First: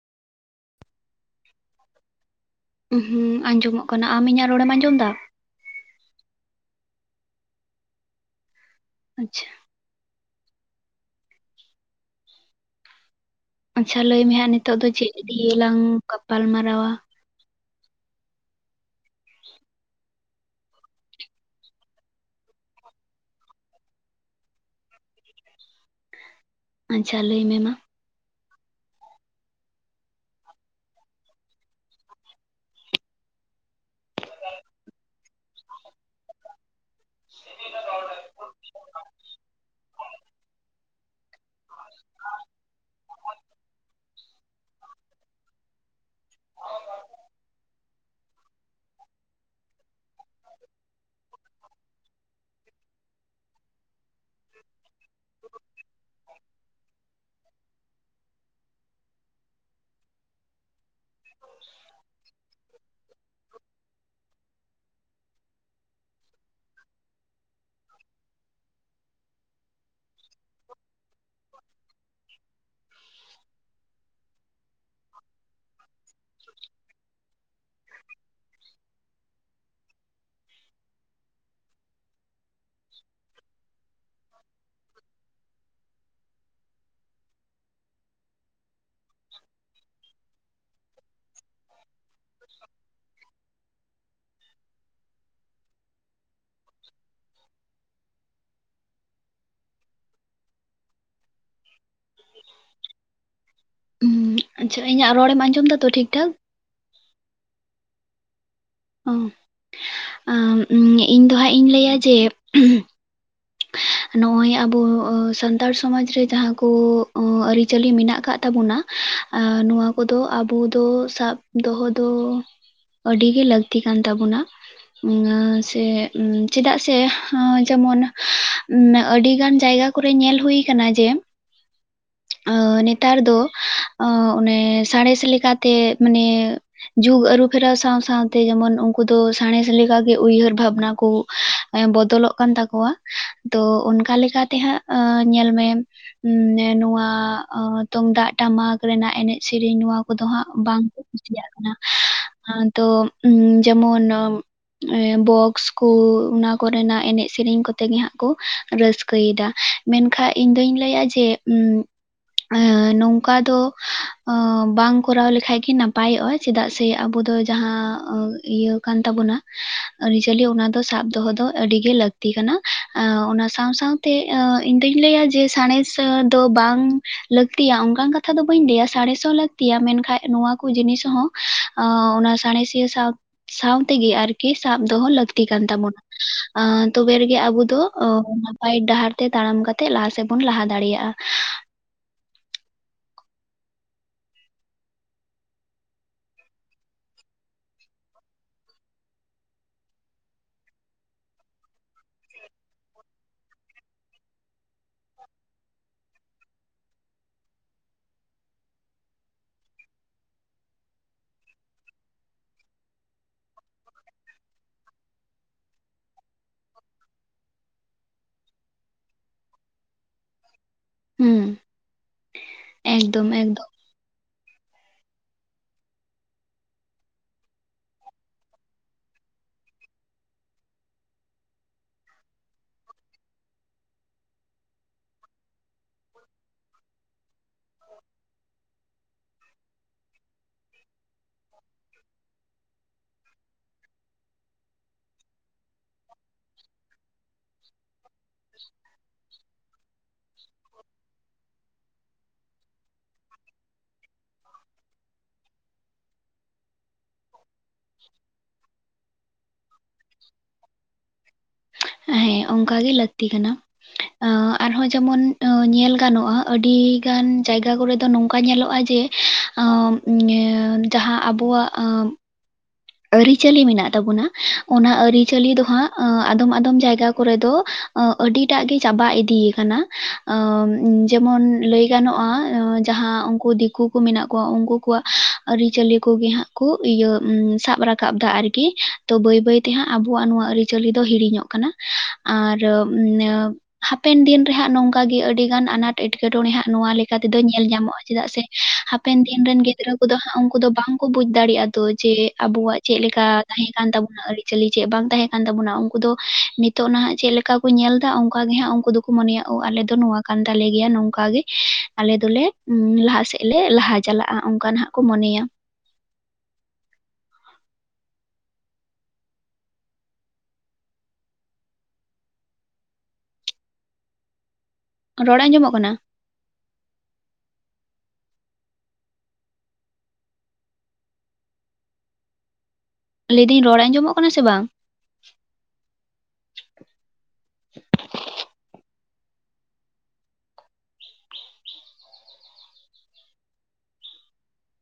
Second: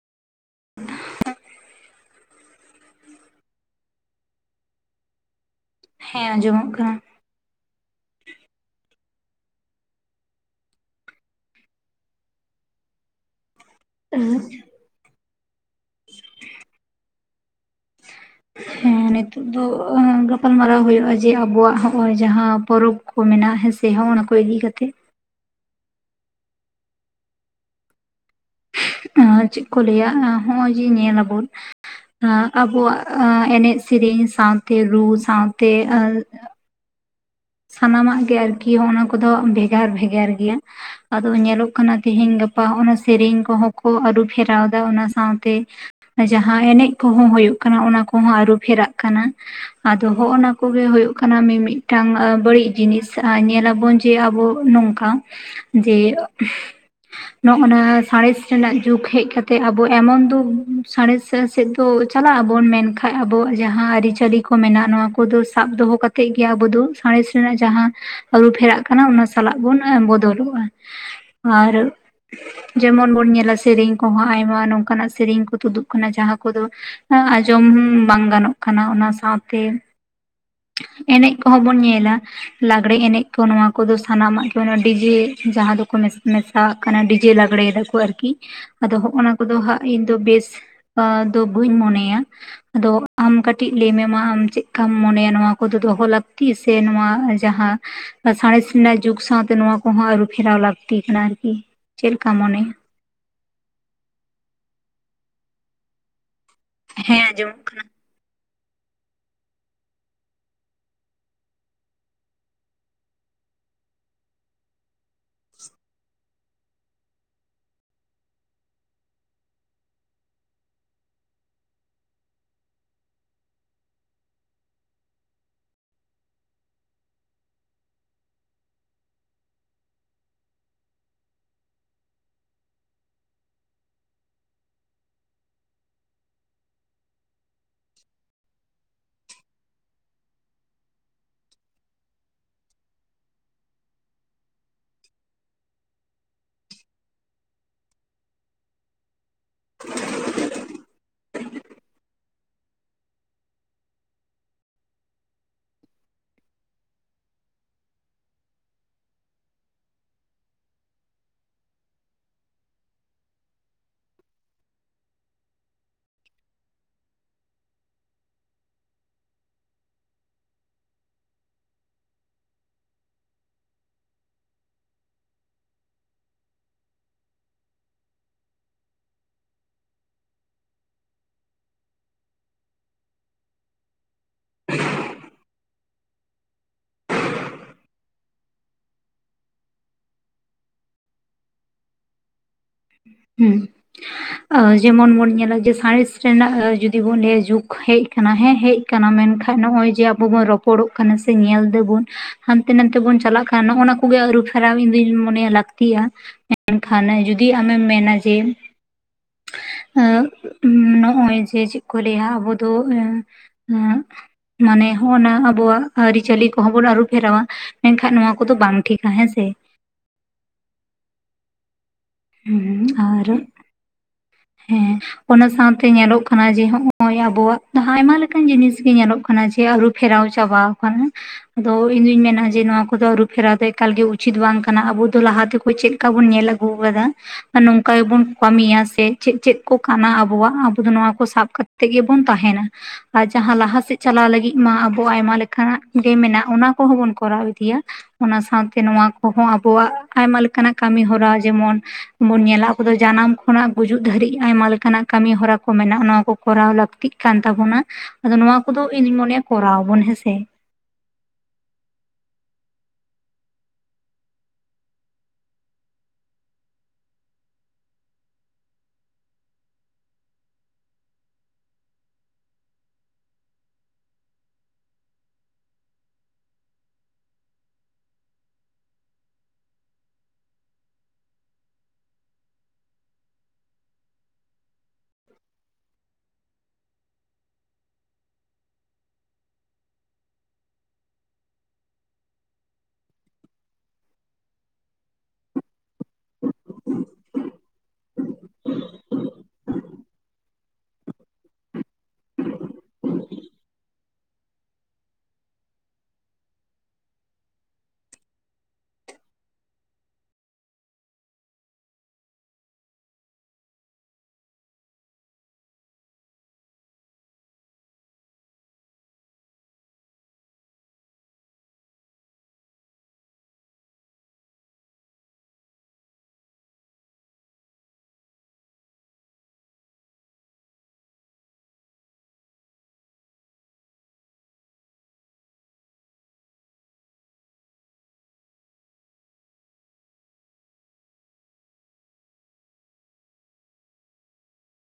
ᱦᱩᱸ ᱟᱸᱡᱚᱢᱚᱜ ᱠᱟᱱᱟ ᱟᱢ ᱤᱧᱟᱹᱜ ᱨᱚᱲᱮᱢ ᱟᱸᱡᱚᱢ ᱮᱫᱟ ᱦᱮᱸ ᱟᱸᱡᱚᱢᱚᱜ ᱠᱟᱱᱟ᱾ ᱟᱪᱪᱷᱟ᱾ ᱟᱪᱪᱷᱟ ᱞᱟᱹᱭ ᱢᱮ ᱦᱟᱸᱜ ᱱᱤᱛᱚᱜ ᱫᱚ ᱪᱮᱫ ᱫᱤᱭᱟ ᱞᱟᱝ ᱜᱟᱯᱟᱞ ᱢᱟᱨᱟᱣᱟ᱾ ᱦᱮᱸ ᱱᱤᱛᱚᱜ ᱫᱚ ᱜᱟᱯᱟᱞᱢᱟᱨᱟᱣ ᱦᱩᱭᱩᱜᱼᱟ ᱡᱮ ᱟᱵᱚᱣᱟᱜ ᱱᱚ-ᱚᱭ ᱡᱟᱦᱟᱸ ᱯᱚᱨᱚᱵᱽ ᱠᱚ ᱢᱮᱱᱟᱜ ᱦᱮᱸ ᱥᱮ ᱦᱚᱸ ᱚᱱᱟ ᱠᱚ ᱤᱫᱤ ᱠᱟᱛᱮ᱾ ᱟᱪᱪᱷᱟ ᱞᱟᱹᱭ ᱢᱮ ᱢᱟ᱾ ᱮ ᱪᱮᱫ ᱠᱚ ᱞᱟᱹᱭᱟ ᱱᱚᱜ ᱚᱭ ᱡᱮ ᱧᱮᱞ ᱟᱵᱚᱱ᱾ ᱮ ᱟᱵᱚᱣᱟᱜ ᱮᱱᱮᱡ ᱥᱮᱨᱮᱧ ᱥᱟᱶᱛᱮ, ᱨᱩ ᱥᱟᱶᱛᱮ, ᱮᱸ [inaudible] ᱥᱟᱱᱟᱢᱟᱜ ᱜᱮ ᱟᱨᱠᱤ ᱱᱚᱜ ᱚᱱᱟ ᱠᱚᱫᱚ ᱵᱷᱮᱜᱟᱨ ᱵᱷᱮᱜᱟᱨ ᱜᱮᱭᱟ᱾ ᱟᱫᱚ ᱧᱮᱞᱚᱜ ᱠᱟᱱᱟ ᱛᱮᱹᱦᱮᱧ ᱜᱟᱯᱟ ᱚᱱᱟ ᱥᱮᱨᱮᱧ ᱠᱚᱦᱚᱸ ᱠᱚ ᱟᱹᱨᱩᱯᱷᱮᱨᱟᱣᱮᱫᱟ, ᱚᱱᱟ ᱥᱟᱶᱛᱮ ᱡᱟᱦᱟᱸ ᱮᱱᱮᱡ ᱠᱚᱦᱚᱸ ᱦᱩᱭᱩᱜ ᱠᱟᱱᱟ ᱚᱱᱟ ᱠᱚᱦᱚᱸ ᱟᱹᱨᱩ ᱯᱷᱮᱨᱟᱜ ᱠᱟᱱᱟ᱾ ᱟᱫᱚ ᱱᱚᱜ ᱱᱟ ᱠᱚᱜᱮ ᱦᱩᱭᱩᱜ ᱠᱟᱱᱟ ᱢᱤᱢᱤᱫᱴᱟᱝ ᱵᱟᱹᱲᱤᱡ ᱡᱤᱱᱤᱥ ᱧᱮᱞᱟᱵᱚᱱ ᱡᱮ ᱟᱵᱚ ᱱᱚᱝᱠᱟ, ᱡᱮ ᱱᱚᱜᱼ ᱱᱟ ᱥᱟᱬᱮᱥ ᱨᱮᱱᱟᱜ ᱡᱩᱜᱽ ᱦᱮᱡ ᱠᱟᱛᱮ, ᱟᱵᱚ ᱮᱢᱚᱱ ᱫᱩᱠ ᱥᱟᱬᱮᱥ ᱥᱮᱫ ᱫᱚ ᱪᱟᱞᱟᱜ ᱟᱵᱚᱱ ᱢᱮᱱᱠᱷᱟᱱ ᱟᱵᱚᱣᱟᱜ ᱡᱟᱦᱟᱸ ᱟᱹᱨᱤᱪᱟᱹᱞᱤ ᱱᱚᱣᱟ ᱠᱚᱫᱚ ᱥᱟᱵ ᱫᱚᱦᱚ ᱠᱟᱛᱮ ᱜᱮ ᱟᱵᱚ ᱫᱚ ᱥᱟᱬᱮᱥ ᱨᱮᱱᱟᱜ ᱡᱟᱸᱦᱟ ᱟᱹᱨᱩ ᱯᱷᱮᱨᱟᱜ ᱠᱟᱱᱟ ᱚᱱᱟ ᱥᱟᱞᱟᱜ ᱵᱚᱱ ᱵᱚᱫᱚᱞᱚᱜᱼᱟ᱾ ᱟᱨ ᱡᱮᱢᱚᱱ ᱵᱚᱱ ᱧᱮᱞᱟ ᱥᱮᱨᱮᱧ ᱠᱚᱦᱚᱸ ᱟᱭᱢᱟ ᱱᱚᱝ ᱠᱟᱱᱟᱜ ᱥᱮᱨᱮᱧ ᱠᱚ ᱛᱩᱫᱩᱜ ᱠᱟᱱᱟ ᱡᱟᱦᱟᱸ ᱠᱚᱫᱚ ᱟᱸᱡᱚᱢ ᱵᱟᱝ ᱜᱟᱱᱚᱜ ᱠᱟᱱᱟ, ᱚᱱᱟ ᱥᱟᱶᱛᱮ ᱮᱱᱮᱡ ᱠᱚᱦᱚᱸ ᱵᱚᱱ ᱧᱮᱞᱟ ᱞᱟᱜᱽᱲᱮ ᱮᱱᱮᱡ ᱠᱚ ᱱᱚᱣᱟ ᱠᱚᱫᱚ ᱥᱟᱱᱟᱢᱟᱜ ᱚᱱᱟ ᱰᱤᱡᱮ ᱡᱟᱦᱟᱸ ᱫᱚᱠᱚ ᱢᱮᱥᱟᱣᱟᱜ ᱠᱟᱱᱟ, ᱰᱤᱡᱮ ᱞᱟᱜᱽᱲᱮ ᱫᱟᱠᱚ ᱟᱨᱠᱤ᱾ ᱟᱫᱚ ᱦᱚᱜᱼ ᱱᱟ ᱠᱚᱫᱚ ᱦᱟᱸᱜ ᱤᱧ ᱫᱚ ᱵᱮᱥ ᱫᱚ ᱵᱟᱹᱧ ᱢᱚᱱᱮᱭᱟ᱾ ᱟᱫᱚ ᱟᱢ ᱠᱟᱹᱴᱤᱡ ᱞᱟᱹᱭ ᱢᱮᱢᱟ ᱟᱢ ᱪᱮᱫᱠᱟᱢ ᱢᱚᱱᱮᱭᱟ? ᱱᱚᱶᱟ ᱠᱚᱫᱚ ᱫᱚᱦᱚ ᱞᱟᱹᱠᱛᱤ ᱥᱮ ᱱᱚᱣᱟ ᱡᱟᱦᱟᱸ ᱥᱟᱬᱮᱥ ᱨᱮᱱᱟᱜ ᱡᱩᱜᱽ ᱥᱟᱶᱛᱮ ᱱᱚᱣᱟ ᱠᱚᱦᱚᱸ ᱟᱹᱨᱩ ᱯᱷᱮᱨᱟᱣ ᱞᱟᱹᱠᱛᱤ ᱠᱟᱱᱟ ᱟᱨᱠᱤ᱾ ᱪᱮᱫᱞᱮᱠᱟ ᱢᱚᱱᱮᱭᱟ? ᱦᱩᱸ ᱟᱪᱪᱷᱟ ᱤᱧᱟᱹᱜ ᱨᱚᱲᱮᱢ ᱟᱸᱡᱚᱢ ᱫᱟᱛᱚ ᱴᱷᱤᱠᱼᱴᱷᱟᱠ? ᱦᱮᱸ ᱟᱸᱡᱚᱢᱚᱜ ᱠᱟᱱᱟ᱾ ᱚ ᱤᱧ ᱫᱚ ᱦᱟᱸᱜ ᱤᱧ ᱞᱟᱹᱭᱟ ᱡᱮ ᱱᱚᱜᱼᱚᱭ ᱟᱵᱚ ᱥᱟᱱᱛᱟᱲ ᱥᱚᱢᱟᱡ ᱨᱮ ᱡᱟᱦᱟᱸ ᱠᱚ ᱟᱹᱨᱤᱪᱟᱹᱞᱤ ᱢᱮᱱᱟᱜ ᱟᱠᱟᱫ ᱛᱟᱵᱚᱱᱟ, ᱟᱨ ᱱᱚᱣᱟ ᱠᱚᱫᱚ ᱟᱵᱚ ᱫᱚ ᱥᱟᱵ ᱫᱚᱦᱚ ᱫᱚ ᱟᱹᱰᱤ ᱜᱮ ᱞᱟᱹᱠᱛᱤ ᱠᱟᱱ ᱛᱟᱵᱚᱱᱟ᱾ ᱩᱸ ᱥᱮ ᱪᱮᱫᱟᱜ ᱥᱮ ᱟᱸ ᱡᱟᱢᱟᱱᱟ ᱟᱹᱰᱤ ᱜᱟᱱ ᱡᱟᱭᱜᱟ ᱠᱚᱨᱮ ᱧᱮᱞ ᱦᱩᱭ ᱟᱠᱟᱱᱟ ᱡᱮ ᱟᱹ ᱱᱮᱛᱟᱨ ᱫᱚ ᱚᱱᱮ ᱥᱟᱬᱮᱥ ᱞᱮᱠᱟ ᱛᱮ ᱢᱟᱱᱮ ᱡᱩᱜ ᱟᱹᱨᱩᱯᱷᱮᱨᱟᱣ ᱥᱟᱶ ᱥᱟᱶ ᱛᱮ ᱡᱮᱢᱚᱱ ᱩᱱᱠᱩ ᱫᱚ ᱥᱟᱬᱮᱥ ᱞᱮᱠᱟ ᱜᱮ ᱩᱭᱦᱟᱹᱨ ᱵᱷᱟᱵᱽᱱᱟ ᱠᱚ, ᱮᱸ ᱵᱚᱫᱚᱞᱚᱜ ᱠᱟᱱ ᱛᱟᱠᱚᱣᱟ᱾ ᱛᱚ ᱚᱱᱠᱟ ᱞᱮᱠᱟ ᱛᱮ ᱦᱟᱸᱜ ᱟᱸ ᱧᱮᱞ ᱢᱮ ᱱᱚᱣᱟ ᱛᱩᱢᱫᱟᱜ ᱴᱟᱢᱟᱠ ᱨᱮᱱᱟᱜ ᱮᱱᱮᱡ ᱥᱮᱨᱮᱧ ᱱᱚᱣᱟ ᱠᱚᱫᱚ ᱦᱟᱸᱜ, ᱵᱟᱝ ᱠᱩᱥᱤᱭᱟᱜ ᱠᱟᱱᱟ, ᱟᱸ ᱛᱚ ᱡᱮᱢᱚᱱ ᱵᱚᱠᱥ ᱠᱩ ᱚᱱᱟ ᱠᱚᱨᱮᱱᱟᱜ ᱮᱱᱮᱡ ᱥᱮᱨᱮᱧ ᱠᱚ ᱛᱮᱜᱮ ᱦᱟᱸᱜ ᱠᱚ ᱨᱟᱹᱥᱠᱟᱹ ᱭᱮᱫᱟ ᱢᱮᱱᱠᱷᱟᱡ ᱤᱧ ᱫᱩᱧ ᱞᱟᱹᱭᱟ ᱡᱮ ᱩᱸᱻ ᱟᱹ ᱱᱚᱝᱠᱟ ᱫᱚ ᱟᱸᱚ ᱵᱟᱝ ᱠᱚᱨᱟᱣ ᱞᱮᱠᱷᱟᱡ ᱜᱤ ᱱᱟᱯᱟᱭᱚᱜᱼᱟ᱾ ᱪᱮᱫᱟᱜ ᱥᱮ ᱟᱵᱚ ᱫᱚ ᱡᱟᱦᱟᱸ ᱤᱭᱟᱹ ᱠᱟᱱ ᱛᱟᱵᱚᱱᱟ, ᱟᱹᱨᱤᱪᱟᱹᱞᱤ ᱚᱱᱟ ᱫᱚ ᱥᱟᱵ ᱫᱚᱦᱚ ᱫᱚ ᱟᱹᱰᱤ ᱜᱮ ᱞᱟᱹᱠᱛᱤ ᱠᱟᱱᱟ᱾ ᱟᱹᱣ ᱚᱱᱟ ᱥᱟᱶ ᱥᱟᱶ ᱛᱮ ᱤᱧ ᱫᱩᱧ ᱞᱟᱹᱭᱟ ᱡᱮ ᱥᱟᱬᱮᱥ ᱫᱚ ᱵᱟᱝ ᱞᱟᱹᱠᱛᱤᱭᱟ ᱚᱱᱠᱟᱱ ᱠᱟᱛᱷᱟ ᱫᱚ ᱵᱟᱹᱧ ᱞᱟᱹᱭᱟ ᱥᱟᱲᱮᱥ ᱦᱚᱸ ᱞᱟᱹᱠᱛᱤᱭᱟ ᱢᱮᱱᱠᱷᱟᱡ ᱱᱚᱣᱟ ᱠᱚ ᱡᱤᱱᱤᱥ ᱦᱚᱸ [unintelligible] ᱚᱱᱟ ᱥᱟᱬᱮᱥᱤᱭᱟᱹ ᱥᱟᱶ ᱥᱟᱶ ᱛᱮᱜᱮ ᱟᱨᱠᱤ ᱠᱤ ᱥᱟᱵ ᱫᱚᱦᱚ ᱞᱟᱹᱠᱛᱤ ᱠᱟᱱ ᱛᱟᱵᱚᱱᱟ ᱟᱸ ᱛᱚᱵᱮ ᱨᱮᱜᱤ ᱜᱮ ᱟᱵᱚ ᱫᱚ ᱱᱟᱯᱟᱭ ᱰᱟᱦᱟᱨ ᱛᱮ ᱛᱟᱲᱟᱢ ᱠᱟᱛᱮᱜ ᱞᱟᱦᱟ ᱥᱮᱫ ᱵᱚᱱ ᱞᱟᱦᱟ ᱫᱟᱲᱮᱭᱟᱜᱼᱟ᱾ ᱦᱩᱸ ᱟ. ᱡᱮᱢᱚᱱ ᱵᱚᱱ ᱧᱮᱞᱟ ᱡᱮ ᱥᱟᱬᱮᱥ ᱨᱮᱱᱟᱜ ᱡᱩᱫᱤ ᱵᱚᱱ ᱞᱟᱹᱭᱟ ᱡᱩᱜᱽ ᱦᱮᱡ ᱠᱟᱱᱟ ᱦᱮᱸ ᱦᱮᱡ ᱠᱟᱱᱟ ᱢᱮᱱᱠᱷᱟᱡ ᱱᱚᱜ-ᱚᱭ ᱡᱮ ᱟᱵᱚ ᱵᱚᱱ ᱨᱚᱯᱚᱲᱚᱜ ᱠᱟᱱᱟ ᱥᱮ ᱧᱮᱞ ᱫᱟᱹᱵᱩᱱ ᱦᱟᱱᱛᱮ ᱱᱟᱱᱛᱮ ᱵᱚᱱ ᱪᱟᱞᱟᱜ ᱠᱟᱱ ᱱᱚᱜ ᱚᱱᱟ ᱠᱚᱜᱮ ᱟᱹᱨᱩ ᱯᱷᱮᱨᱟᱣ ᱤᱧ ᱫᱩᱧ ᱢᱚᱱᱮᱭᱟ ᱞᱟᱹᱠᱛᱤᱭᱟ᱾ [unintelligible] ᱠᱷᱟᱱ ᱡᱩᱫᱤ ᱟᱢᱮᱢ ᱢᱮᱱᱟ ᱡᱮ ᱟᱹᱵ ᱱᱚᱜᱼᱚᱭ ᱡᱮ ᱪᱮᱫ ᱠᱚ ᱞᱟᱹᱭᱟ ᱟᱵᱚ ᱫᱚ ᱦᱮᱸ ᱢᱟᱱᱮ ᱦᱚᱜ ᱚᱱᱟ ᱟᱵᱚᱣᱟᱜ ᱟᱹᱨᱤᱪᱟᱹᱞᱤ ᱠᱚᱦᱚᱸ ᱵᱚᱱ ᱟᱹᱨᱩ ᱯᱷᱮᱨᱟᱣᱟ᱾ ᱢᱮᱱᱠᱷᱟᱡ ᱱᱚᱣᱟ ᱠᱚᱫᱚ ᱵᱟᱝ ᱴᱷᱤᱠᱟ ᱦᱮᱸ ᱥᱮ? ᱦᱩᱸ ᱦᱩᱸ ᱟᱨ ᱮᱠᱫᱚᱢ ᱮᱠᱫᱚᱢ ᱦᱮᱸ ᱚᱱᱟ ᱥᱟᱶ ᱛᱮ ᱧᱮᱞᱚᱜ ᱠᱟᱱᱟ ᱡᱮ ᱦᱚᱜ ᱚᱭ ᱟᱵᱚᱣᱟᱜ ᱟᱭᱢᱟ ᱞᱮᱠᱟᱱ ᱡᱤᱱᱤᱥ ᱜᱤ ᱧᱮᱞᱚᱜ ᱠᱟᱱᱟ ᱡᱮ ᱟᱨᱩᱵ ᱯᱷᱮᱨᱟᱣ ᱪᱟᱵᱟ ᱣᱟᱠᱟᱱᱟ᱾ ᱟᱫᱚ ᱤᱧ ᱫᱩᱧ ᱢᱮᱱᱟ ᱡᱮ ᱱᱚᱣᱟ ᱠᱚᱫᱚ ᱟᱹᱨᱩᱯᱷᱮᱨᱟᱣ ᱫᱚ ᱮᱠᱟᱞ ᱜᱮ ᱩᱪᱤᱛ ᱵᱟᱝ ᱠᱟᱱᱟ ᱟᱵᱚ ᱫᱚ ᱞᱟᱦᱟᱛᱮ ᱪᱮᱫ ᱞᱮᱠᱟ ᱵᱩᱱ ᱧᱮᱞ ᱟᱹᱜᱩ ᱟᱠᱟᱫᱟ ᱟᱨ ᱱᱚᱝᱠᱟ ᱜᱮ ᱵᱩᱱ ᱠᱟᱹᱢᱤᱭᱟ ᱥᱮ ᱪᱮᱫ ᱪᱮᱫ ᱠᱚ ᱠᱟᱱᱟ ᱟᱵᱚᱣᱟᱜ ᱟᱵᱚ ᱫᱚ ᱱᱚᱣᱟ ᱠᱚ ᱥᱟᱵ ᱠᱟᱛᱮᱫ ᱜᱮ ᱵᱚᱱ ᱛᱟᱦᱮᱱᱟ᱾ ᱟᱨ ᱡᱟᱦᱟᱸ ᱞᱟᱦᱟ ᱥᱮᱫ ᱪᱟᱞᱟᱣ ᱞᱟᱹᱜᱤᱫ ᱢᱟ ᱟᱵᱚᱣᱟᱜ ᱟᱭᱢᱟ ᱞᱮᱠ ᱠᱟᱱᱟᱜ ᱜᱮ ᱢᱮᱱᱟᱜ ᱚᱱᱟ ᱠᱚᱦᱚᱸ ᱵᱚᱱ ᱠᱚᱨᱟᱣ ᱤᱫᱤᱭᱟ᱾ ᱚᱱᱟ ᱥᱟᱶ ᱛᱮ ᱱᱚᱣᱟ ᱠᱚᱦᱚᱸ ᱟᱵᱚᱣᱟᱜ ᱟᱭᱢᱟ ᱞᱮᱠᱟᱱᱟᱜ ᱠᱟᱹᱢᱤ ᱦᱚᱨᱟ ᱡᱮᱢᱚᱱ ᱵᱚᱱ ᱧᱮᱞᱟ ᱟᱵᱚ ᱫᱚ ᱡᱟᱱᱟᱢ ᱠᱷᱚᱱᱟᱜ ᱜᱩᱡᱩᱜ ᱫᱷᱟᱹᱨᱤᱡ ᱟᱭᱢᱟ ᱞᱮᱠᱟᱱᱟᱜ ᱠᱟᱹᱢᱤ ᱦᱚᱨᱟ ᱠᱚ ᱢᱮᱱᱟᱜᱼᱟ ᱚᱱᱟ ᱠᱚ ᱠᱚᱨᱟᱣ ᱞᱟᱹᱠᱛᱤᱜ ᱠᱟᱱ ᱛᱟᱵᱚᱱᱟ ᱟᱫᱚ ᱱᱚᱣᱟ ᱠᱚᱫᱚ ᱤᱧ ᱫᱚᱧ ᱢᱚᱱᱮᱭᱟ ᱠᱚᱨᱟᱣ ᱟᱵᱚᱱ ᱦᱮᱸᱥᱮ ᱦᱮᱸ ᱚᱱᱠᱟ ᱜᱮ ᱞᱟᱹᱠᱛᱤ ᱠᱟᱱᱟ᱾ ᱟᱹ ᱟᱨᱦᱚᱸ ᱡᱮᱢᱚᱱ ᱟᱹ ᱧᱮᱞ ᱜᱟᱱᱚᱜᱼᱟ ᱟᱹᱰᱤ ᱜᱟᱱ ᱡᱟᱭᱜᱟ ᱠᱚᱨᱮ ᱫᱚ ᱱᱚᱝᱠᱟ ᱧᱮᱞᱚᱜᱼᱟ ᱡᱮ ᱟᱹᱢ ᱡᱟᱦᱟᱸ ᱟᱵᱚᱣᱟᱜ ᱟᱸ ᱟᱹᱨᱤᱪᱟᱹᱞᱤ ᱢᱮᱱᱟᱜ ᱛᱟᱵᱚᱱᱟ ᱚᱱᱟ ᱟᱹᱨᱤᱪᱟᱹᱞᱤ ᱫᱚ ᱦᱟᱸᱜ ᱟᱫᱚᱢ ᱟᱫᱚᱢ ᱡᱟᱭᱜᱟ ᱠᱚᱨᱮ ᱫᱚ ᱟᱹ ᱟᱹᱰᱤᱴᱟᱜ ᱜᱮ ᱪᱟᱵᱟ ᱤᱫᱤᱭ ᱠᱟᱱᱟ ᱟᱹ ᱡᱮᱢᱚᱱ ᱞᱟᱹᱭ ᱜᱟᱱᱚᱜᱼᱟ ᱟᱹ ᱡᱟᱦᱟᱸ ᱚᱝ ᱠᱩ ᱫᱤᱠᱩ ᱠᱩ ᱢᱮᱱᱟᱜ ᱠᱚᱣᱟ ᱩᱱᱠᱩ ᱠᱚᱣᱟᱜ ᱟᱹᱨᱤᱪᱟᱹᱞᱤ ᱠᱚᱜᱮ ᱦᱟᱸᱜ ᱠᱚ ᱤᱭᱟᱹ ᱥᱟᱵ ᱨᱟᱠᱟᱵ ᱫᱟ ᱟᱨᱠᱤ ᱛᱚ ᱵᱟᱹᱭ ᱵᱟᱹᱭ ᱛᱮᱦᱟᱸᱜ ᱟᱵᱚᱣᱟᱜ ᱱᱚᱣᱟ ᱟᱹᱨᱤᱪᱟᱹᱞᱤ ᱫᱚ ᱦᱤᱲᱤᱧᱚᱜ ᱠᱟᱱᱟ᱾ ᱟᱨ [unintelligible] ᱦᱟᱯᱮᱱ ᱫᱤᱱ ᱨᱮᱦᱟᱸᱜ ᱱᱚᱝᱠᱟ ᱜᱤ ᱟᱹᱰᱤ ᱜᱟᱱ ᱟᱱᱟᱴ ᱮᱸᱴᱠᱮᱴᱚᱬᱮ ᱦᱟᱸᱜ ᱱᱚᱣᱟ ᱞᱮᱠᱟ ᱛᱮᱫᱚ ᱧᱮᱞ ᱧᱟᱢᱚᱜᱼᱟ ᱪᱮᱫᱟᱜ ᱥᱮ ᱦᱟᱯᱮᱱ ᱫᱤᱱ ᱨᱮᱱ ᱜᱤᱫᱽᱨᱟᱹ ᱠᱚᱫᱚ ᱦᱟᱸᱜ ᱩᱱᱠᱩ ᱫᱚ ᱵᱟᱝ ᱠᱚ ᱵᱩᱡ ᱫᱟᱲᱮᱭᱟᱜᱼᱟ ᱛᱚ ᱡᱮ ᱟᱵᱚᱣᱟᱜ ᱪᱮᱫ ᱞᱮᱠᱟ ᱛᱟᱦᱮᱸ ᱠᱟᱱ ᱛᱟᱵᱚᱱᱟ ᱟᱹᱨᱤᱪᱟᱹᱞᱤ ᱪᱮᱫ ᱵᱟᱝ ᱛᱟᱦᱮᱸ ᱠᱟᱱ ᱛᱟᱵᱚᱱᱟ ᱩᱱᱠᱩ ᱫᱚ ᱢᱤᱫ ᱛᱚ ᱱᱟᱦᱟᱜ ᱪᱮᱫ ᱞᱮᱠᱟ ᱵᱩ ᱧᱮᱞ ᱫᱟ ᱚᱱᱠᱟ ᱜᱮ ᱦᱟᱸᱜ ᱩᱱᱠᱩ ᱫᱩᱠᱩ ᱢᱚᱱᱮᱭᱟ ᱳ ᱟᱞᱮ ᱫᱚ ᱱᱚᱣᱟ ᱠᱟᱱ ᱛᱟᱞᱮ ᱜᱮᱭᱟ ᱱᱚᱝᱠᱟ ᱜᱤ ᱟᱞᱮ ᱫᱚᱞᱮ ᱞᱟᱦᱟ ᱥᱮᱫ ᱞᱮ ᱞᱟᱦᱟ ᱪᱟᱞᱟᱜᱼᱟ ᱚᱱᱠᱟ ᱱᱷᱟᱜ ᱠᱚ ᱢᱚᱱᱮᱭᱟ᱾ ᱨᱚᱲ ᱟᱸᱡᱚᱢᱚᱜ ᱠᱟᱱᱟ? ᱞᱟᱹᱭᱫᱟᱹᱧ ᱨᱚᱲ ᱟᱸᱡᱚᱢᱚᱜ ᱠᱟᱱᱟ ᱥᱮ ᱵᱟᱝ?